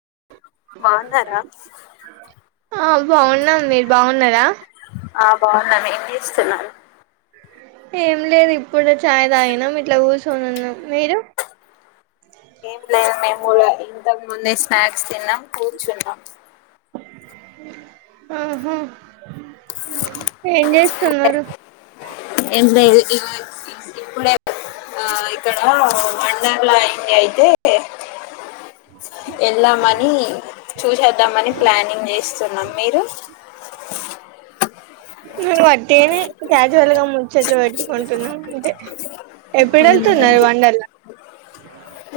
[unintelligible] బాగున్నారా ఆ బాగున్నాం మీరు బాగున్నారా ఆ బాగున్నాము ఏం చేస్తున్నారు ఏం లేదు ఇప్ ఇప్పుడు చాయ్ తాగినం ఇట్లా కూర్చొని ఉన్నాం మీరు ఏంల మాములే ఇంతగ్ ముందే స్నాక్స్ తిన్నాం కూర్చున్నాం ఉంహు నువు ఏంచేస్తూ చున్నారు ఎం లేదు ఇగో ఇప్పుడే ఆ ఇక్కడ మండర్లా అయింది అయితే వెళ్దామని చూసేద్దామని ప్లానింగ్ చేస్తున్నాం మీరు ఈ వన్ తేనే [unintelligible] రలుగా ముచ్చట్లు పెట్టుకుంటున్నాం అదే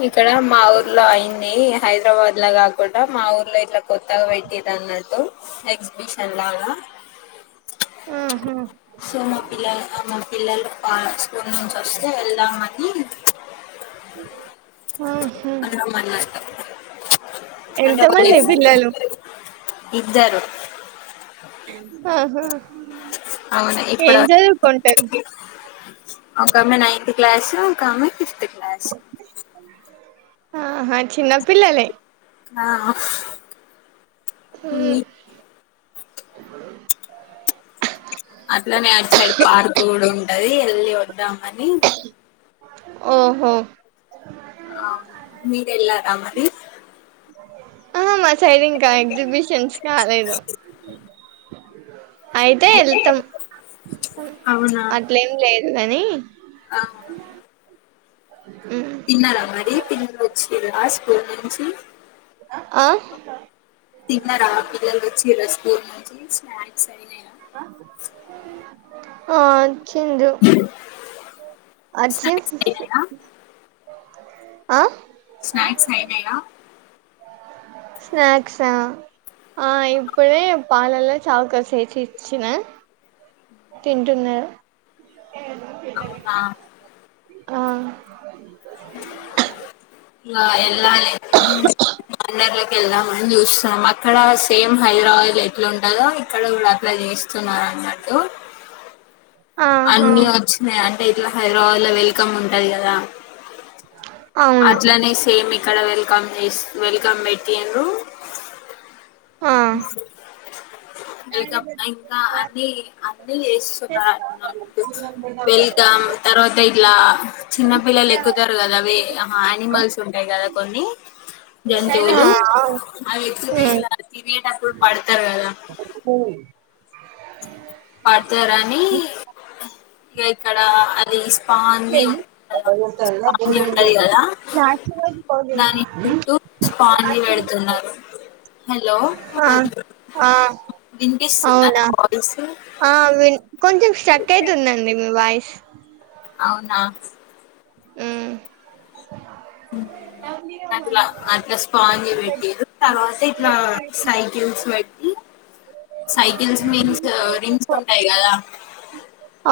ఇక్కడ మా ఊర్ ఊ లో అయింది హైదరాబాద్ లో కాకుండా మా ఊర్లో ఇట్లా కొత్తగా పెట్టటిది అన్నట్టు ఎగ్జిబిషన్ లాగా ఆహా సన్న పిల్ల ఆమ పిల్లలు పా స్కూల్ నుంచి వస్తు వెళ్దామని అ అన్నామన్నట్టు ఎంత మంది పిల్లలు ఇద్దరు ఆహా అవునా ఇప్పుడ ఏం చదువుకుంటారు ఒక ఆమె నైత్ నైత్ క్లాస్ ఇంకోక ఆమె ఫిఫ్త్ ఫిఫ్త్ క్లాస్ ఆహా చిన్న పిల్లలే ఆ అ ఎల్లి ఎళ్ళి వొద్దాం అని ఓహో ఆ మీరు ఎలారా మరి ఆహా మా సైడ్ ఇంకా ఎగ్జిబిషన్స్ కాలేదు [inaudible] అయితే వెళ్తాం అవునా అట్లేం లేదు నని ఆ ఉమ్ తిన్నార మరి ఆ స్కూల్ నుంచి ఆ తిన్నరా పిల్లలు వచ్చిర్ర స్కూల్ ఈరోజు స్నాక్స్ అయి ఆ అం వచ్చిందు అచ్చి స్నాక్స్ అయినాయా స్నాక్స్ అయిన యిగా స్నాక్స ఆ ఇప్పుడే పాలల్లో చాకోస్ వేసి ఇచ్చిన తింటున్నారు అవునా [inaudible] ఆ అ ఎలా వెళ్దామని చూస్తున్నాం అక్కడ సేమ్ హైదరాబాద్ ఎట్లా ఉంటందో ఇక్కడ కూడ అట్ల చేస్తున్నారు అన్నట్టు ఆహా అన్నీ వచ్చినయి అ అంటే ఇగ హైద్రాబాద్ లో వెల్కమ్ ఉంటది కదా అవును అట్లనే సేమ్ ఇక ఇక్కడ వెల్కమ్ వెల్కమ్ బెట్టిండ్ర ఆ అ ఆ వెల్కమ్ అ ఇంకా అన్ని అన్ని వేస్తున్నారు అన్నట్టు వెల్కం తర్వాత ఇలా చిన్నపిిల్లలు ఎక్కుతారు కదా అవిే యానిమల్స్ ఉంటాయి కదా కొన్ని జంతువులు అవును ఆ అవి వచ్చినయి ఇగా ఎక్కేటప్పుడు పడ్తారు కదా పడ్తారా అని ఇక ఇక్కడ అది స్పాంజీ ఉ స్పాంజీ ఉంటది కదా దాని చుట్టూ స్పాజీ పెడుతున్నారు హలో ఆ విన్పిస్తుందా అవునా ఆ వి కొంచెం స్టక్ అయితుందండి మీ వాయిస్ అవున మ్ అట్లా అట్లా స్పాంజ్ పెట్టినారు, తర్వాత ఇట్లా సైకిల్స్ పెట్టి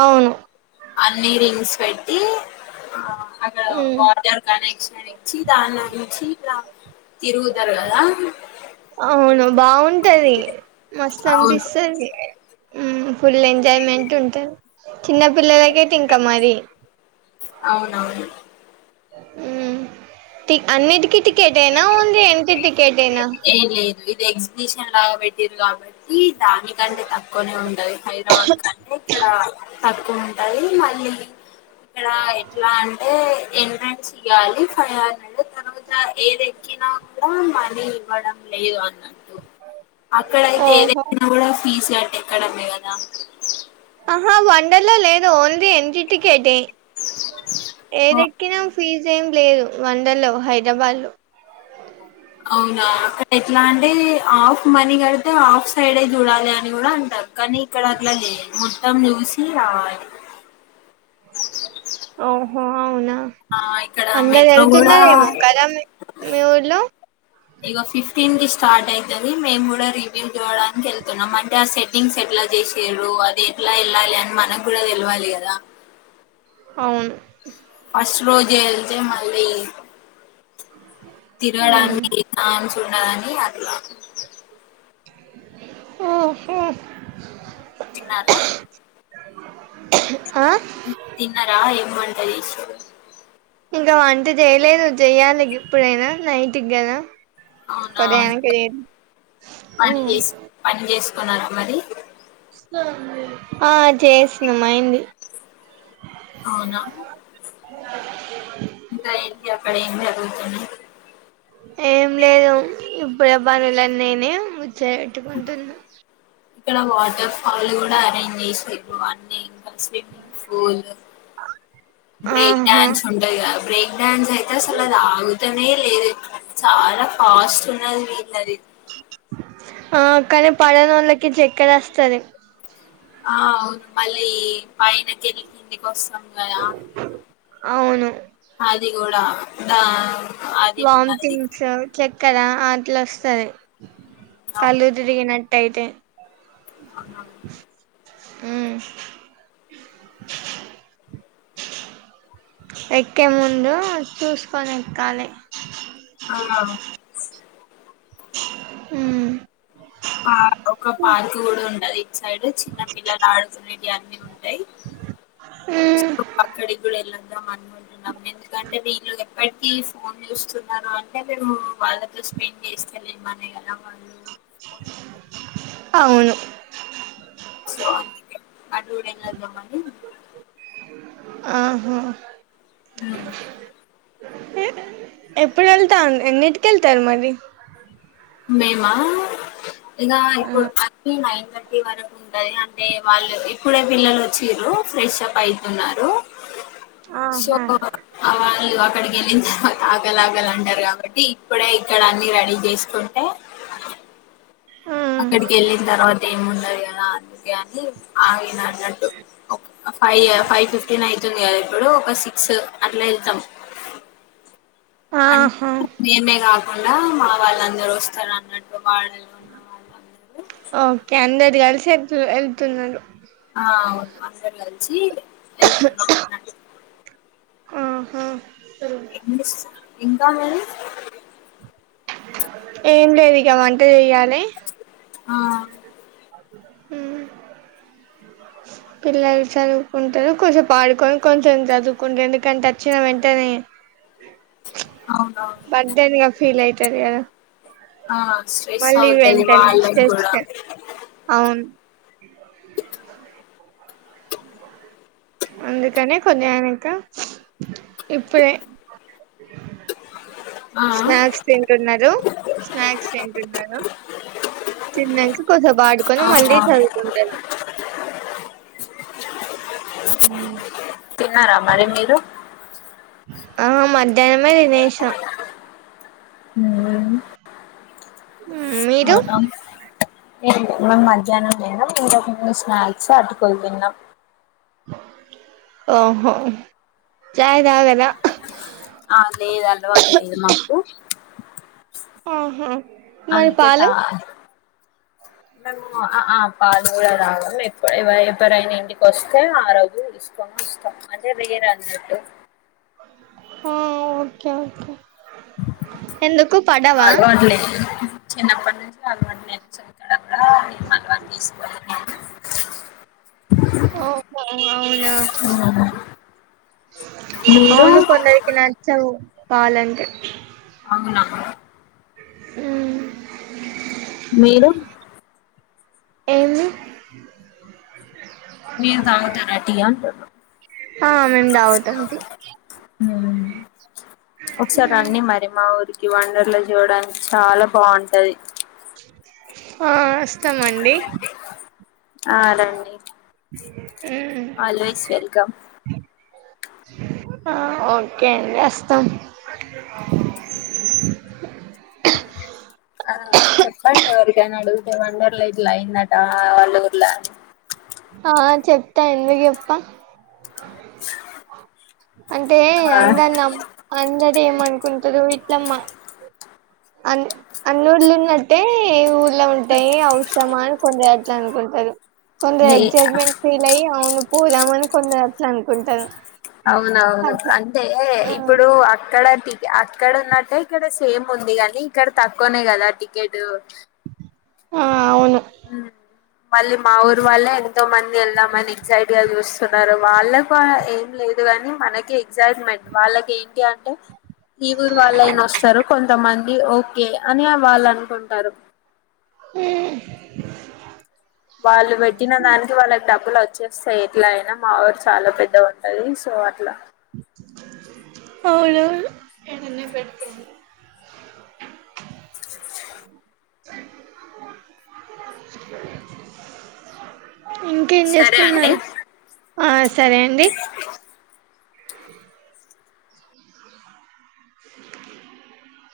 అవును అన్నిీ రింగ్స్ పెట్టి అక్కడ ఉమ్. వాటర్ కనెక్షన్ ఇచ్చి దానినుంచి ఇలా తిరుగుతారు గద అవును బాగుంటది మస్తు అవును అనిపిస్తది ఫుల్ ఎంజాయ్మెంట్ ఉంటారు, చిన్న పిల్లలకైతే ఇంకా మరి అవునవును హమ్ టిక్ అన్నెటికి వీటికెటేనా ఓన్లీ ఎంట్రీ టికెటేన టికెట్ేనా ఏం లేదు ఇది ఎగ్జిబిషన్ లాగా పెట్టటిారు కాబట్టి దానికంటే తక్కువనే ఉంటయి హై తక్కువ ఉంటాయి మళ్ళీ ఇక్కడ ఎట్లా అంటే ఎంట్రన్స్ కి ఇయ్యాల ఫైవ్ హండ్రెడ్ తర్వాత ఏద ఎక్కినా కూడా మనీ ఇవ్వడం లేదు అన్నా అక్కడ అయితే ఓహో ఏదైతేనా కూడా ఫీజు కట్టే కట్టడమే కదా ఆహా వండర్ లో లేదు ఓన్లీ ఎంట్రీ టికెట్ ఇదెక్కిన ఫీజ్ ఏం లేదు వండర్ లా హైదరాబాద్లో అవునా అక్కడ ఎట్లా అే ఆఫ్ మనీ కడితే ఆఫ్ సైడే చూడాలి అని కూడా అంటారు కానీ ఇక్కడ అట్లా లేదు మొత్తం చూసి రావాలి ఓహో అవునా ఆ ఇక్కడ అందరు మెట్రో కూడా... వెళ్తున్నారేమో కదా మీ మీ ఊర్లో ఇగో ఫిఫ్టీన్ స్టార్ట్ అయితది మేము కూడా రివ్యూ చూడడానికి వెళ్తున్నాం అంటే ఆ సెట్టింగ్స్ ఎట్లా చేసారు అది ఎట్లా వెళ్ళాలి అని మనకు కూడా తెలవాలి కదా అవును ఫస్ట్ రోజు వెళ్తే మళ్ళీ ఉమ్. తినడానికి ఆహ్ ఉన్నాది అది ఒకే తిన్నారా ఆహ్ తిన్నారా ఏం వంట చేసినారు ఇంకా వంట చేయలేదు చెయ్యాలి ఇప్పుడైనా నైట్కి కదా అవును ఉదయానికి లేదు పని చేసి పని చేసి కొన్నారా మరి ఆ చేసినం అయింది అవునా [inaudible] ఇంగా ఏంటి అక్కడ ఏం జరుగుతుంది ఏం లేదు ఇప్పుడే పనులన్ని అయినాయి ఇక్కడ వాటర్ ఫాలూ ఇంక ఆరెంజ్ చేసిన్రు అన్ని స్విమ్మింగ్ ఫూల్ బ్రేక్ ఆహా డాన్స్ ఉంటాయి గా బ్రేక్ డాన్స్ అయితే అసలు అది ఆగుతనే లేదు చాలా ఫాస్ట్ ఉన్నది వీళ్ళది ఆ కానీ పడనోళ్ళకి చక్కెర వస్తది ఆ అవును మళ్ళీ పైన కెళ్ళి కిందికి వస్తం గదా అవును అదిగూడ దా అది ఉన్నది వామ్టింగ్సు, చక్కెర ఆ ఇట్లా వస్తది కళ్ళు తిరిగినట్ అయితే అహా హ్మ్ ఎక్కే ముందు చూసుకొని ఎక్కాలి. ఆ హ్మ్ పార్క్ ఒక పార్క్ కూడా ఉండది సైడ్ చిన్న పిల్లలు ఆడుకునేటివి అన్నీ ఉంటాయి ఉమ్ పక్కది కూడా వెళ్ళాం [inaudible] [unintelligible] ఎందుకంటే వీళ్లు బట్టి ఫోన్ చూస్తున్నారు అంటే మేము వాళ్ళతో స్పెండ్ చేస్తలేమని కదా వాళ్ళు ఫోన్ అవును సో అందుకే [unintelligible] ఆహా హ్మ్ ఎప్పుడు వెళ్తా ఎన్నింటికి ఎళ్తరు మరి మేమా ఇగా ఇప్పుడు థర్టీ నైన్ ఇప్పుడే పిల్లలు వచిండ్రు ఫ్రెష్ అప్ అయితున్నారు. సో ఆహా వాళ్ళు ఆక్కడికెల్లిం ఆకలాకలి అంటారు కాబట్టి ఇప్పుడే ఇక్కడ అన్ని రెడీ చేసుకుం ఏ అక్కడికి ఎళ్ళిన తర్వాత ఏమి ఉండదు కదా అందుకే అని ఆయన అన్నట్టు ఫైవ్ ఫైవ్ ఫిఫ్టీన్ అయితుంది కదా ఇప్పుడు ఒక సిక్స్ అట్లా ఎళ్తం అం ఆహా మేమేగాదు అలా మా వాళ్ళందరు వస్తారు అన్నట్టు వాళ్ ఓకే అందరు కలిసి ఎళ్ ఎళ్తున్నరు ఆ అవును అందరు కలి చీ వెళ్తున్నాం అన్నట్టు ఆహా ఏం జేస్తారు ఇంకా మేడం ఏం లేదు ఇక వంట చేయాలి ఆ ఊమ్ పిల్లలు చదువుకుంటరు కొసేపు ఆడుకొని కొంచెం చదువుకుంటారు ఎందుకంటే వచ్చిన వెంటనే అవునవును బర్డెన్ గా ఫీల్ అయి తరు గదా ఆ స్ట్రెస్ అవుతది వాళ్ళకి స్ట్రెస్ గూడా [unintelligible] అందుకనే కొదిగైనంకా ఇప్పుడే ఆ స్నాక్స్ తింటున్నారు స్నాక్స్ తింటున్నారు తిన్నాక కొసేపు ఆడుకొని మళ్ళీ ఆ చదువుకుంటారు తిన్నారా మరి మీరు ఆ మధ్యాహ్నమే వేశం ఊమ్ ఊమ్ మీరు ఏంటి మేము మధ్యాహ్నం తిన్నం ఇంతకుముందు స్నాక్స్ అటుకులు తిన్నం ఓహో చాయ్ తాగరా ఆ లేదు అలవాటు లేదు మాకు ఆహా మరి అంకితా పాలు ఆ పాల్ మూల రావడం ఎప్పుడూ ఎవరైనా ఇంటికి వస్తే ఆ రోజులు తీసుకొని ఇస్తాం అదే వేరే అన్నట్టు ఓకే ఓకే ఎందుకు పడావా అలవాటు లేదు చిన్నప్పటి నుంచి అలవాటు నేర్చు ఓహో అవునా మీరు అవును కొందరికి నచ్చదు పాలు అంటే అవునా ఆమ్ మీరు ఏమి మీరు తాగుతార టియ్య హ మేమ్ తాగుతాం టీ ఉమ్ వండర్లు చూడానికి చాలా బాగుంటది ఆ అస్తా మ ఆ రండి మ్మ్ ఆల్వేస్ వెల్కమ్ ఆ ఓకే అండి వస్తాం ఆ చెప్పండి ఎవరికి అడుగుతే వండర్ల ఇట్లా అయిందటా వాళ్ళూర్ల ఆ చెప్తా ఎందుకు చెప్త అంటే ఆ అందర్నీ అందరు ఏమనుకుంటరు లమ్మ అన్ అన్నూళ్లున్నట్టే ఈ ఊర్ ఎలా ఉంటాయి అవసరమా [unintelligible] కొందరు లే ఎక్సైట్ మెంట్ ఫీలయ్యి అవును పోదమని కొందరు అట్ల అనుకుంటను అవునవును అంటే ఇప్పుడు అక్కడ అక్కడ ఉన్నట్టే ఇక్కడ సేమ్ ఉంది కానీ ఇక్కడ తక్కువనే కదా టికెట్ ఆ అవును మ్ మళ్ళీ మా ఊరు వాళ్ళె ఎంతో మంది వెళ్దామని ఎగ్జైట్ గా చూస్తున్నారు వాళ్ళకు ఏం లేదు గాని మనకి ఎగ్జైట్మెంట్ వాళ్ళకి ఏంటి అంటే ఈ ఊరు వాళ్ళయినా వస్తారు కొంతమంది ఓకే అని వాళ్ళు అనుకుంటారు మ్ వాళ్ళు పెట్టిన దానికి వాళ్ళకు డబ్బులు వచ్చేస్తాయి ఎట్లా అయినా మా ఊరు చాలా పెద్దగాఉంటది సో అట్లా అవును అవును ఇంకేం సరే చేస్తున్నారు అండి ఆ సరే అండి